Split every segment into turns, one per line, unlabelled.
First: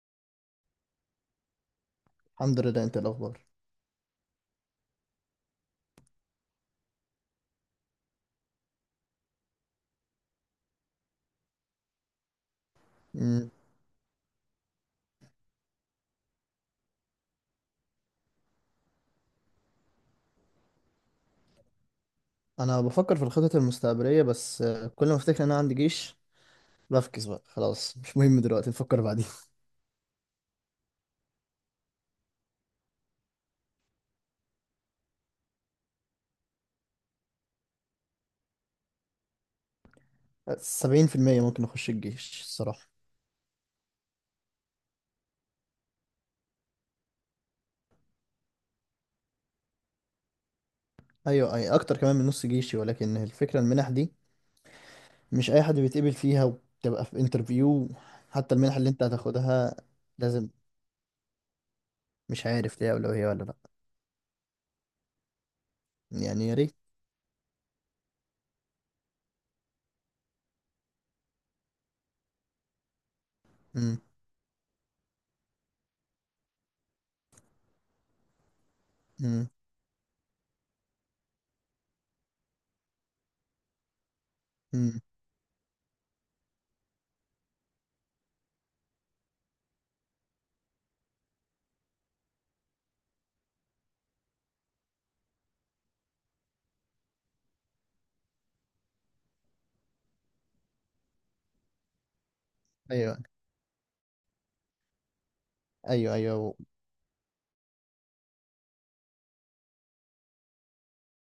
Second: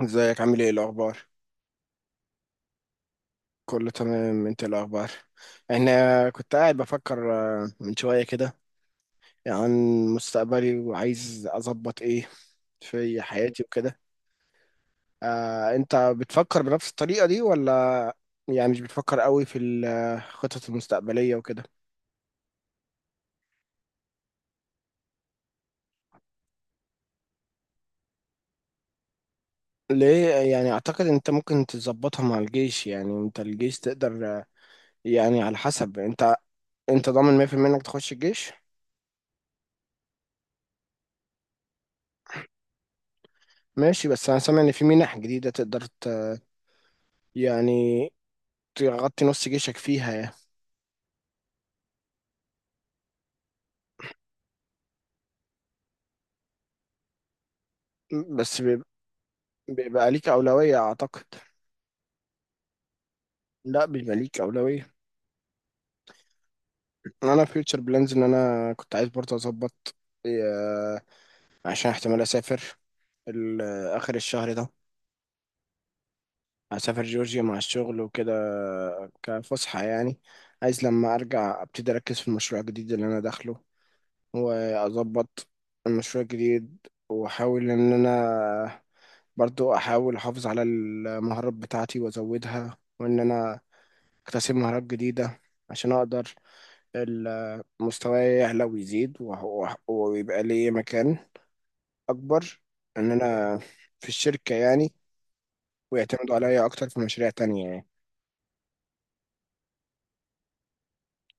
ازيك عامل ايه الاخبار؟
الحمد لله. انت إيه الاخبار؟
كله تمام، انت إيه الاخبار؟ انا كنت قاعد بفكر من شويه كده عن مستقبلي، وعايز اظبط ايه في
مم.
حياتي وكده. انت بتفكر بنفس الطريقه دي، ولا يعني مش بتفكر قوي في الخطط المستقبليه وكده؟
انا بفكر في الخطط المستقبليه بس كل ما افتكر ان انا عندي جيش بفكس بقى. خلاص مش مهم دلوقتي، نفكر بعدين.
ليه؟ يعني اعتقد انت ممكن تظبطها مع الجيش. يعني انت الجيش تقدر، يعني على حسب انت. انت ضامن 100% انك تخش الجيش؟
70% ممكن اخش الجيش الصراحه.
ماشي، بس انا سامع ان في منح جديده تقدر يعني تغطي نص جيشك فيها يعني.
ايوه، اي اكتر كمان من نص جيشي، ولكن الفكره المنح دي مش اي حد بيتقبل فيها، وبتبقى في انترفيو حتى
بس
المنح
بيب-
اللي انت هتاخدها.
بيبقى ليك
لازم.
أولوية أعتقد.
مش عارف ليها اولويه ولا لا.
لا، بيبقى ليك أولوية.
يعني يا ريت.
أنا فيوتشر بلانز إن أنا كنت عايز برضه أظبط. آه، عشان احتمال أسافر ال-
مم.
آخر الشهر ده. هسافر جورجيا مع الشغل وكده،
مم.
كفسحة يعني. عايز لما أرجع أبتدي أركز في المشروع الجديد اللي أنا داخله،
مم.
وأظبط المشروع الجديد. وأحاول إن أنا برضو أحاول أحافظ على المهارات بتاعتي وأزودها، وإن أنا اكتسب مهارات جديدة عشان اقدر مستواي يعلى ويزيد، ويبقى لي مكان اكبر، ان
ايوه.
انا في الشركة يعني.
ايوه
ويعتمدوا
ايوه.
عليا اكتر في مشاريع تانية يعني.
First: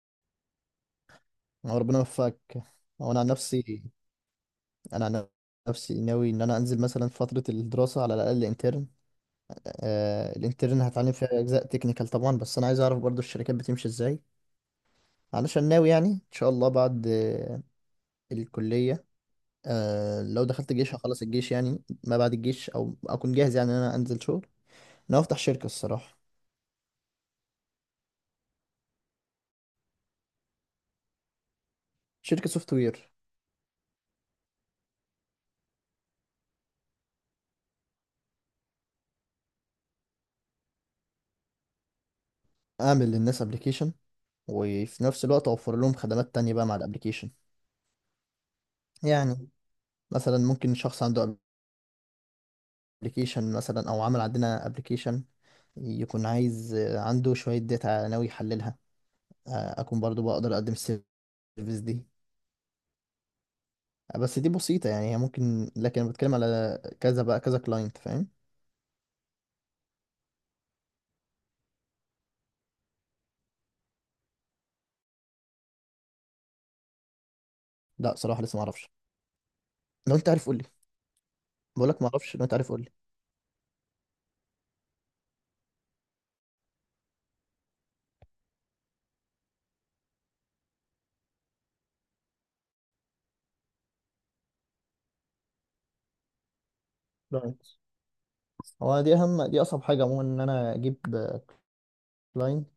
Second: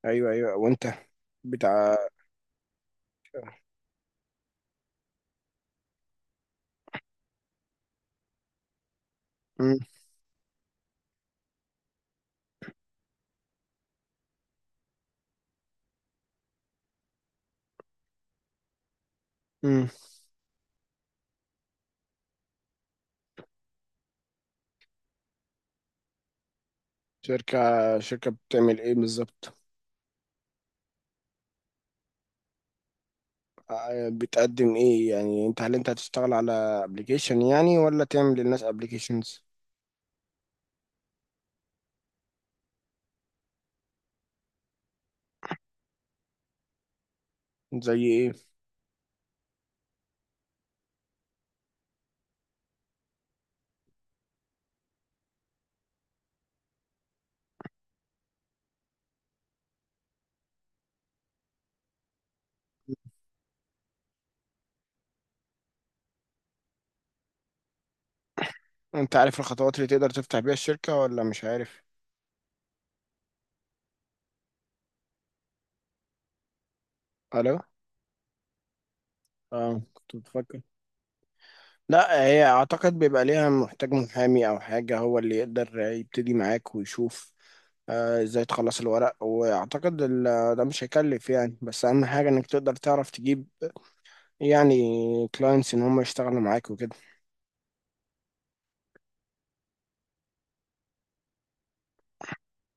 ايوه ايوه، وانت بتاع.
ربنا يوفقك. وانا عن نفسي انا عن ناوي ان انا انزل مثلا في فتره الدراسه على الاقل انترن.
مم.
الانترن هتعلم فيها اجزاء تكنيكال طبعا، بس انا عايز اعرف برضو الشركات بتمشي ازاي، علشان ناوي يعني ان شاء الله بعد الكليه.
مم.
لو دخلت الجيش هخلص الجيش، يعني ما بعد الجيش او اكون جاهز يعني ان انا انزل شغل. انا هفتح شركه الصراحه.
شركة. شركة بتعمل ايه بالظبط؟
شركه سوفت وير.
بتقدم ايه يعني؟ انت هل انت هتشتغل على ابلكيشن يعني، ولا تعمل للناس ابلكيشنز؟
اعمل للناس ابلكيشن، وفي نفس الوقت اوفر لهم خدمات تانية بقى مع الابلكيشن.
زي ايه؟
يعني مثلا ممكن شخص عنده ابلكيشن مثلا، او عمل عندنا ابلكيشن، يكون عايز عنده شوية داتا ناوي يحللها. أكون برضو بقدر أقدم السيرفيس دي. بس دي بسيطة يعني، هي ممكن، لكن أنا بتكلم على كذا بقى كذا كلاينت فاهم.
انت عارف الخطوات اللي تقدر تفتح بيها الشركة، ولا مش عارف؟ الو؟
لا، صراحة لسه معرفش.
اه كنت
لو أنت عارف
بفكر.
قولي. بقولك
لا
معرفش، لو
هي
أنت عارف قولي.
اعتقد بيبقى ليها، محتاج محامي او حاجة هو اللي يقدر يبتدي معاك ويشوف ازاي تخلص الورق. واعتقد ده مش هيكلف يعني، بس اهم حاجة انك تقدر تعرف تجيب يعني كلاينتس ان هم يشتغلوا معاك وكده.
كلاينت. هو دي أهم، دي أصعب حاجة عموما إن أنا أجيب كلاينت.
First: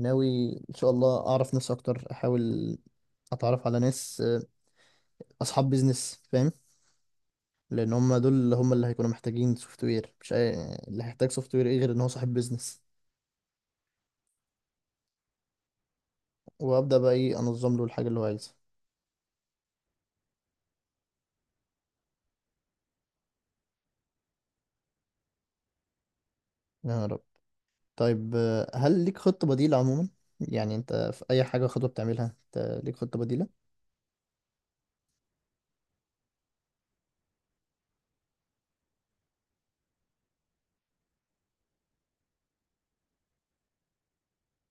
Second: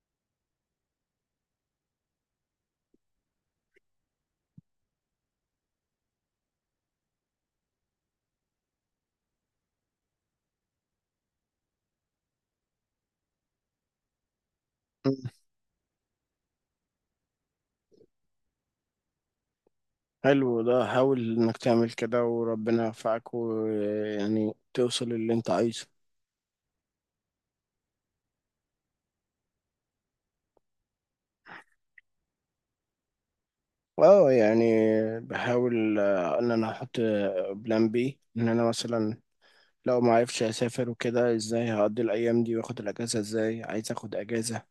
ناوي إن شاء الله أعرف ناس أكتر، أحاول أتعرف على ناس أصحاب بيزنس فاهم. لأن هم دول هم اللي هيكونوا محتاجين سوفت وير، مش اللي هيحتاج سوفت وير إيه غير إن هو صاحب بيزنس.
مم.
وابدا بقى ايه انظم له الحاجه اللي هو عايزها.
حلو، ده حاول انك تعمل كده وربنا يوفقك، ويعني توصل للي انت عايزه.
يا رب. طيب، هل ليك خطه بديله عموما؟ يعني انت في اي حاجه خطوه بتعملها انت ليك خطه بديله؟
اه يعني بحاول ان انا احط بلان بي، ان انا مثلا لو ما عرفش اسافر وكده، ازاي هقضي الايام دي واخد الاجازه؟ ازاي عايز اخد اجازه؟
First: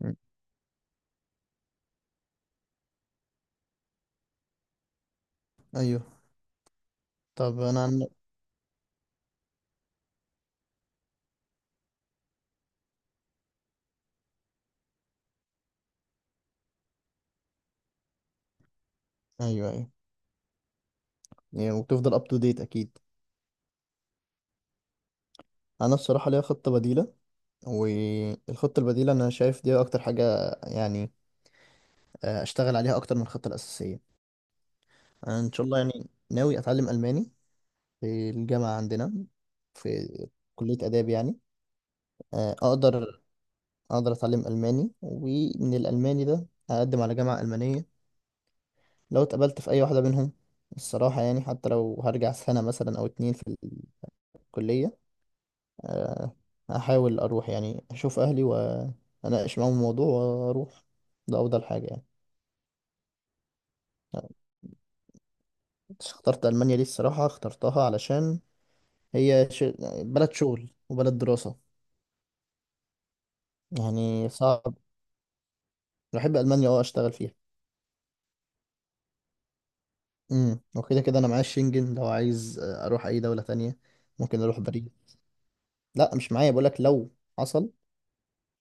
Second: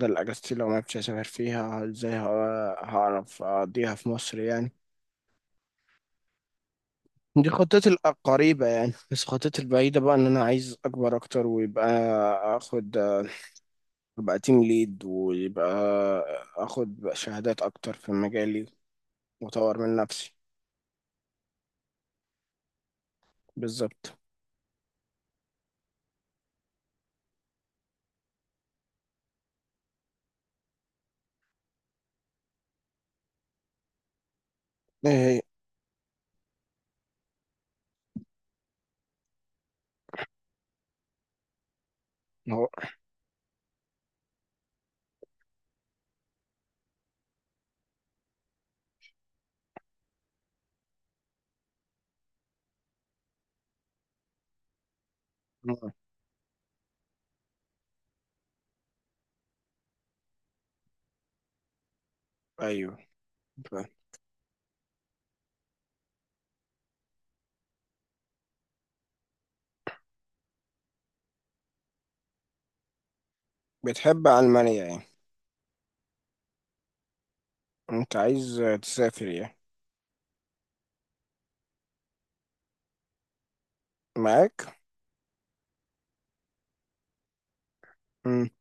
مم.
اجازتي لو ما عرفتش اسافر فيها، ازاي هعرف اقضيها في مصر يعني.
ايوه.
دي
طب انا
خطتي
عن.
القريبة يعني، بس خطتي البعيدة بقى ان انا عايز اكبر اكتر، ويبقى اخد، ابقى تيم ليد، ويبقى اخد شهادات اكتر في مجالي،
ايوه
واطور
ايوه.
من نفسي.
يعني وبتفضل اب تو ديت اكيد.
بالظبط.
انا بصراحه ليا خطه بديله، والخطه البديله انا شايف دي اكتر حاجه يعني اشتغل عليها اكتر من الخطه الاساسيه.
ايه
انا
هي؟
ان شاء الله يعني ناوي اتعلم الماني، في الجامعه عندنا في كليه اداب يعني. آه،
هو.
اقدر اقدر اتعلم الماني، ومن الالماني ده هقدم على جامعة المانية. لو اتقبلت في اي واحدة منهم الصراحة، يعني حتى لو هرجع سنة مثلا او اتنين في الكلية. آه، هحاول اروح يعني اشوف اهلي واناقش معاهم الموضوع واروح. ده افضل حاجة يعني.
ايوه. ف-.
اخترت المانيا دي الصراحة اخترتها علشان هي بلد شغل وبلد دراسة.
بتحب
يعني
المانيا
صعب.
يعني؟
بحب المانيا، اشتغل فيها.
انت عايز تسافر يعني؟
وكده كده انا معايا الشنجن لو عايز اروح اي دولة تانية، ممكن اروح
معاك؟
باريس. لا، مش معايا، بقول لك لو حصل،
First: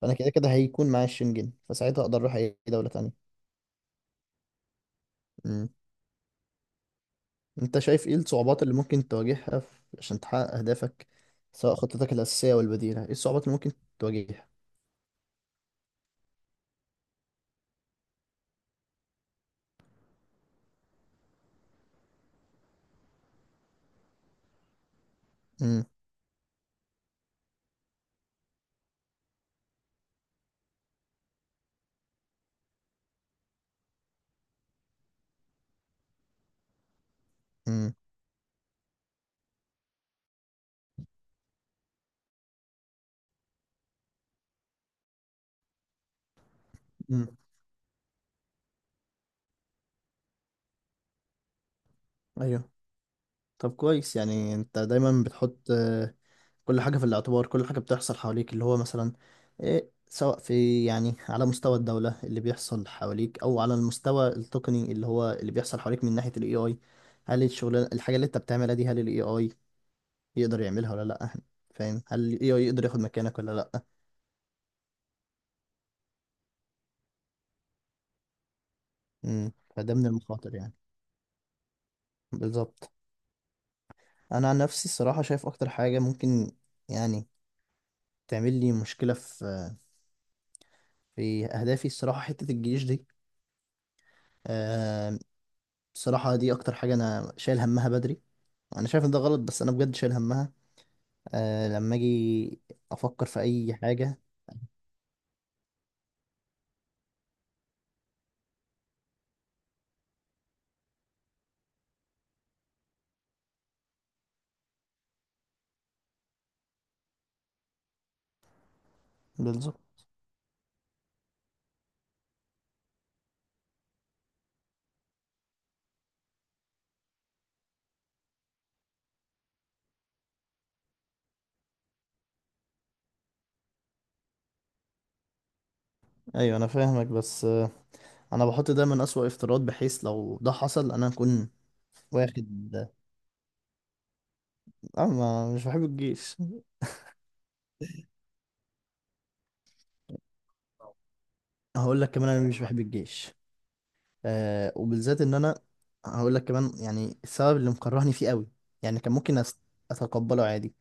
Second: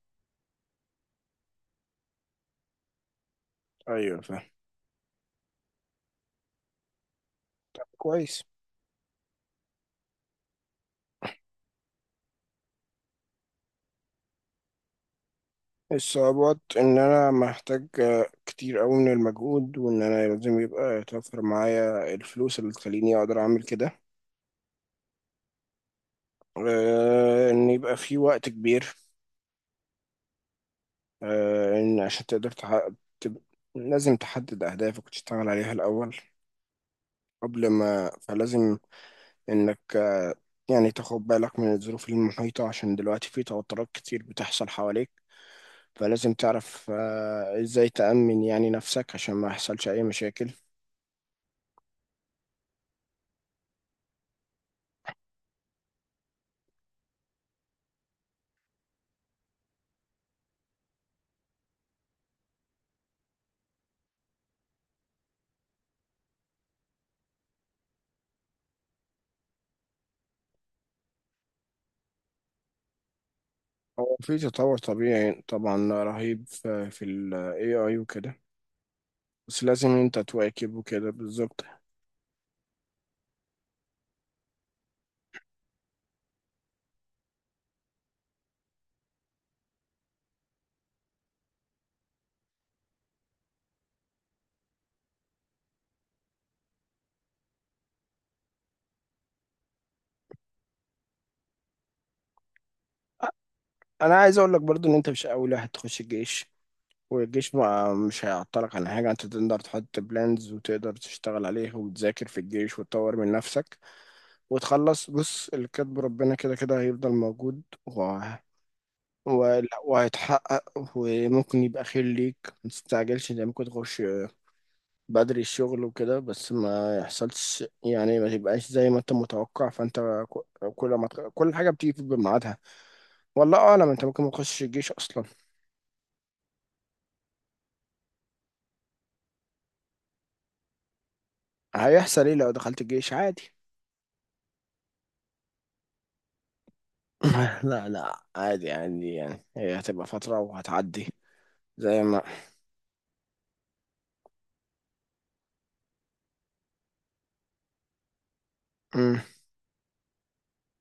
فانا كده كده هيكون معايا الشنجن، فساعتها اقدر اروح اي دولة تانية.
ايوه فاهم.
امم. انت شايف ايه
كويس.
الصعوبات اللي ممكن تواجهها عشان تحقق اهدافك؟ سواء خطتك الاساسية والبديلة، ايه الصعوبات اللي ممكن تواجهها؟
الصعوبات ان انا محتاج كتير قوي من المجهود، وان انا لازم يبقى يتوفر معايا الفلوس اللي تخليني اقدر اعمل كده.
امم.
ان يبقى في وقت كبير. ان عشان تقدر تحقق، تب- لازم تحدد اهدافك وتشتغل عليها الاول قبل
امم.
ما. فلازم انك، يعني تاخد بالك من الظروف المحيطة، عشان دلوقتي في توترات كتير بتحصل حواليك. فلازم تعرف
امم.
ازاي تأمن يعني نفسك عشان ما يحصلش اي مشاكل.
ايوه. طب كويس. يعني انت دايما بتحط كل حاجة في الاعتبار، كل حاجة بتحصل حواليك، اللي هو مثلا إيه، سواء في يعني على مستوى الدولة اللي بيحصل حواليك، أو على المستوى التقني اللي هو اللي بيحصل حواليك من ناحية ال AI. هل الشغلانة الحاجة اللي أنت بتعملها دي، هل ال AI يقدر يعملها ولا لأ؟ فاهم، هل ال AI يقدر ياخد مكانك ولا لأ؟
هو في تطور طبيعي طبعا رهيب في ال AI وكده،
مم.
بس لازم
فده من
انت
المخاطر يعني.
تواكب وكده. بالظبط.
بالظبط. أنا عن نفسي الصراحة شايف أكتر حاجة ممكن يعني تعمل لي مشكلة في أهدافي، الصراحة حتة الجيش دي. آه، الصراحة دي أكتر حاجة أنا شايل همها بدري. انا شايف ان ده غلط، بس انا بجد شايل همها لما اجي افكر
أ-
في اي
انا
حاجه.
عايز اقول لك برضو ان انت مش اول واحد تخش الجيش، والجيش ما مش هيعطلك عن حاجة. انت تقدر تحط بلانز وتقدر تشتغل عليها، وتذاكر في الجيش وتطور من نفسك وتخلص. بص، اللي كاتبه ربنا كده كده هيفضل موجود
بالظبط.
وهيتحقق، وممكن يبقى خير ليك. ما تستعجلش، انت ممكن تخش بدري الشغل وكده، بس ما يحصلش يعني، ما تبقاش زي ما انت متوقع. فانت كل ما كل حاجه بتيجي في ميعادها. والله اعلم، انت ممكن ما تخشش الجيش اصلا.
ايوه انا فاهمك، بس انا بحط دايما اسوأ افتراض، بحيث لو ده حصل انا اكون
هيحصل ايه لو
واخد.
دخلت الجيش؟ عادي.
اه ما مش بحب الجيش.
لا لا، عادي عادي يعني، هي هتبقى فتره وهتعدي
هقول
زي
لك
ما.
كمان انا مش بحب الجيش. وبالذات ان انا هقول لك كمان يعني السبب اللي مكرهني فيه قوي. يعني كان
مم.
ممكن اتقبله عادي،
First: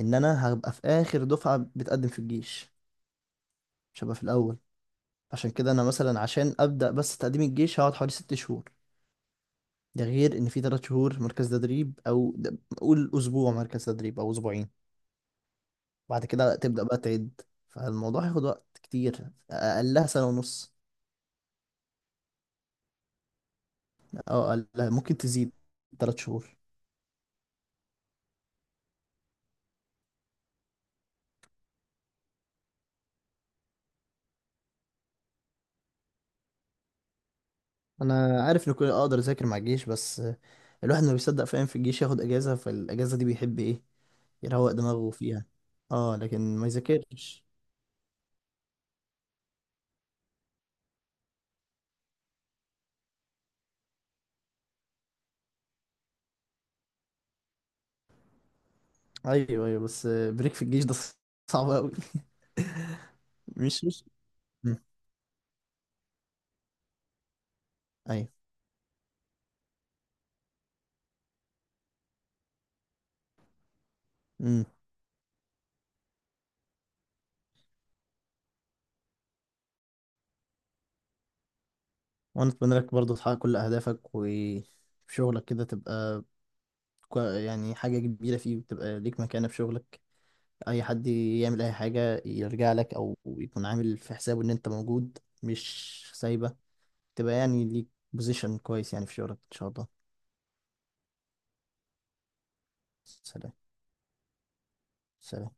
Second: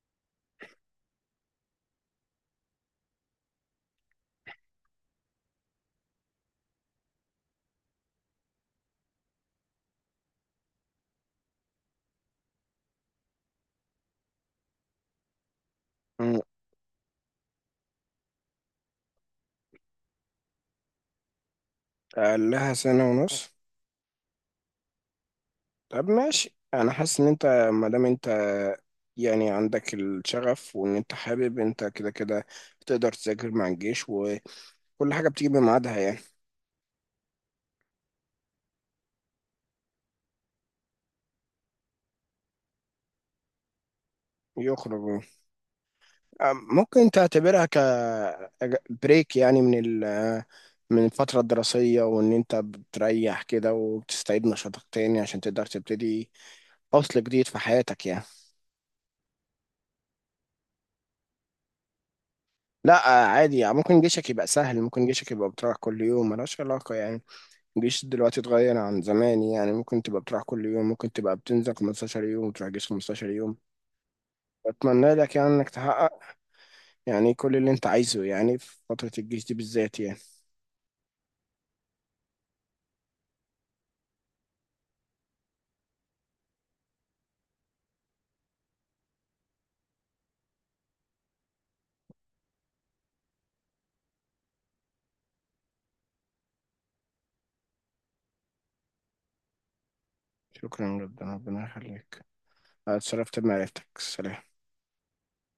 ان انا هبقى في اخر دفعه بتقدم في الجيش، مش هبقى في الاول. عشان كده انا مثلا، عشان ابدا بس تقديم الجيش هقعد حوالي 6 شهور. ده غير ان في 3 شهور مركز تدريب، او قول اسبوع مركز تدريب او اسبوعين. بعد
مم.
كده تبدا بقى تعد. فالموضوع هياخد وقت كتير، اقلها سنه ونص،
قال لها سنه ونص.
او اقلها ممكن تزيد
طب
ثلاث
ماشي،
شهور
انا حاسس ان انت، ما دام انت يعني عندك الشغف وان انت حابب، انت كده كده تقدر تذاكر مع الجيش، وكل حاجه بتيجي بميعادها يعني.
انا عارف ان كل اقدر اذاكر مع الجيش، بس الواحد ما بيصدق فاهم في الجيش ياخد اجازه، فالاجازه دي بيحب ايه يروق دماغه
يخرجوا.
فيها. اه لكن ما
ممكن
يذاكرش.
تعتبرها ك بريك يعني، من ال من الفترة الدراسية، وإن أنت بتريح كده وبتستعيد نشاطك تاني عشان تقدر تبتدي فصل جديد في حياتك يعني.
ايوه ايوه، بس بريك في الجيش ده صعب قوي.
لا عادي يعني،
مش
ممكن
مش
جيشك يبقى
مم.
سهل، ممكن جيشك يبقى بتروح كل يوم، ملهاش علاقة يعني. الجيش
ايوه.
دلوقتي اتغير عن زمان يعني، ممكن تبقى بتروح كل يوم، ممكن تبقى بتنزل 15 يوم وتروح جيش 15 يوم.
مم.
أتمنى لك يعني إنك تحقق يعني كل اللي أنت عايزه يعني، في فترة الجيش دي بالذات يعني.
وانا اتمنى لك برضه تحقق كل اهدافك، وفي شغلك كده تبقى يعني حاجة كبيرة فيه، وتبقى ليك مكانة في شغلك. اي حد يعمل اي حاجة يرجع لك، او يكون عامل في حسابه ان انت موجود مش سايبة. تبقى يعني ليك بوزيشن كويس يعني في شغلك ان شاء الله.
شكرا جدا، ربنا يخليك. أنا اتشرفت
سلام.
بمعرفتك. سلام.
سلام.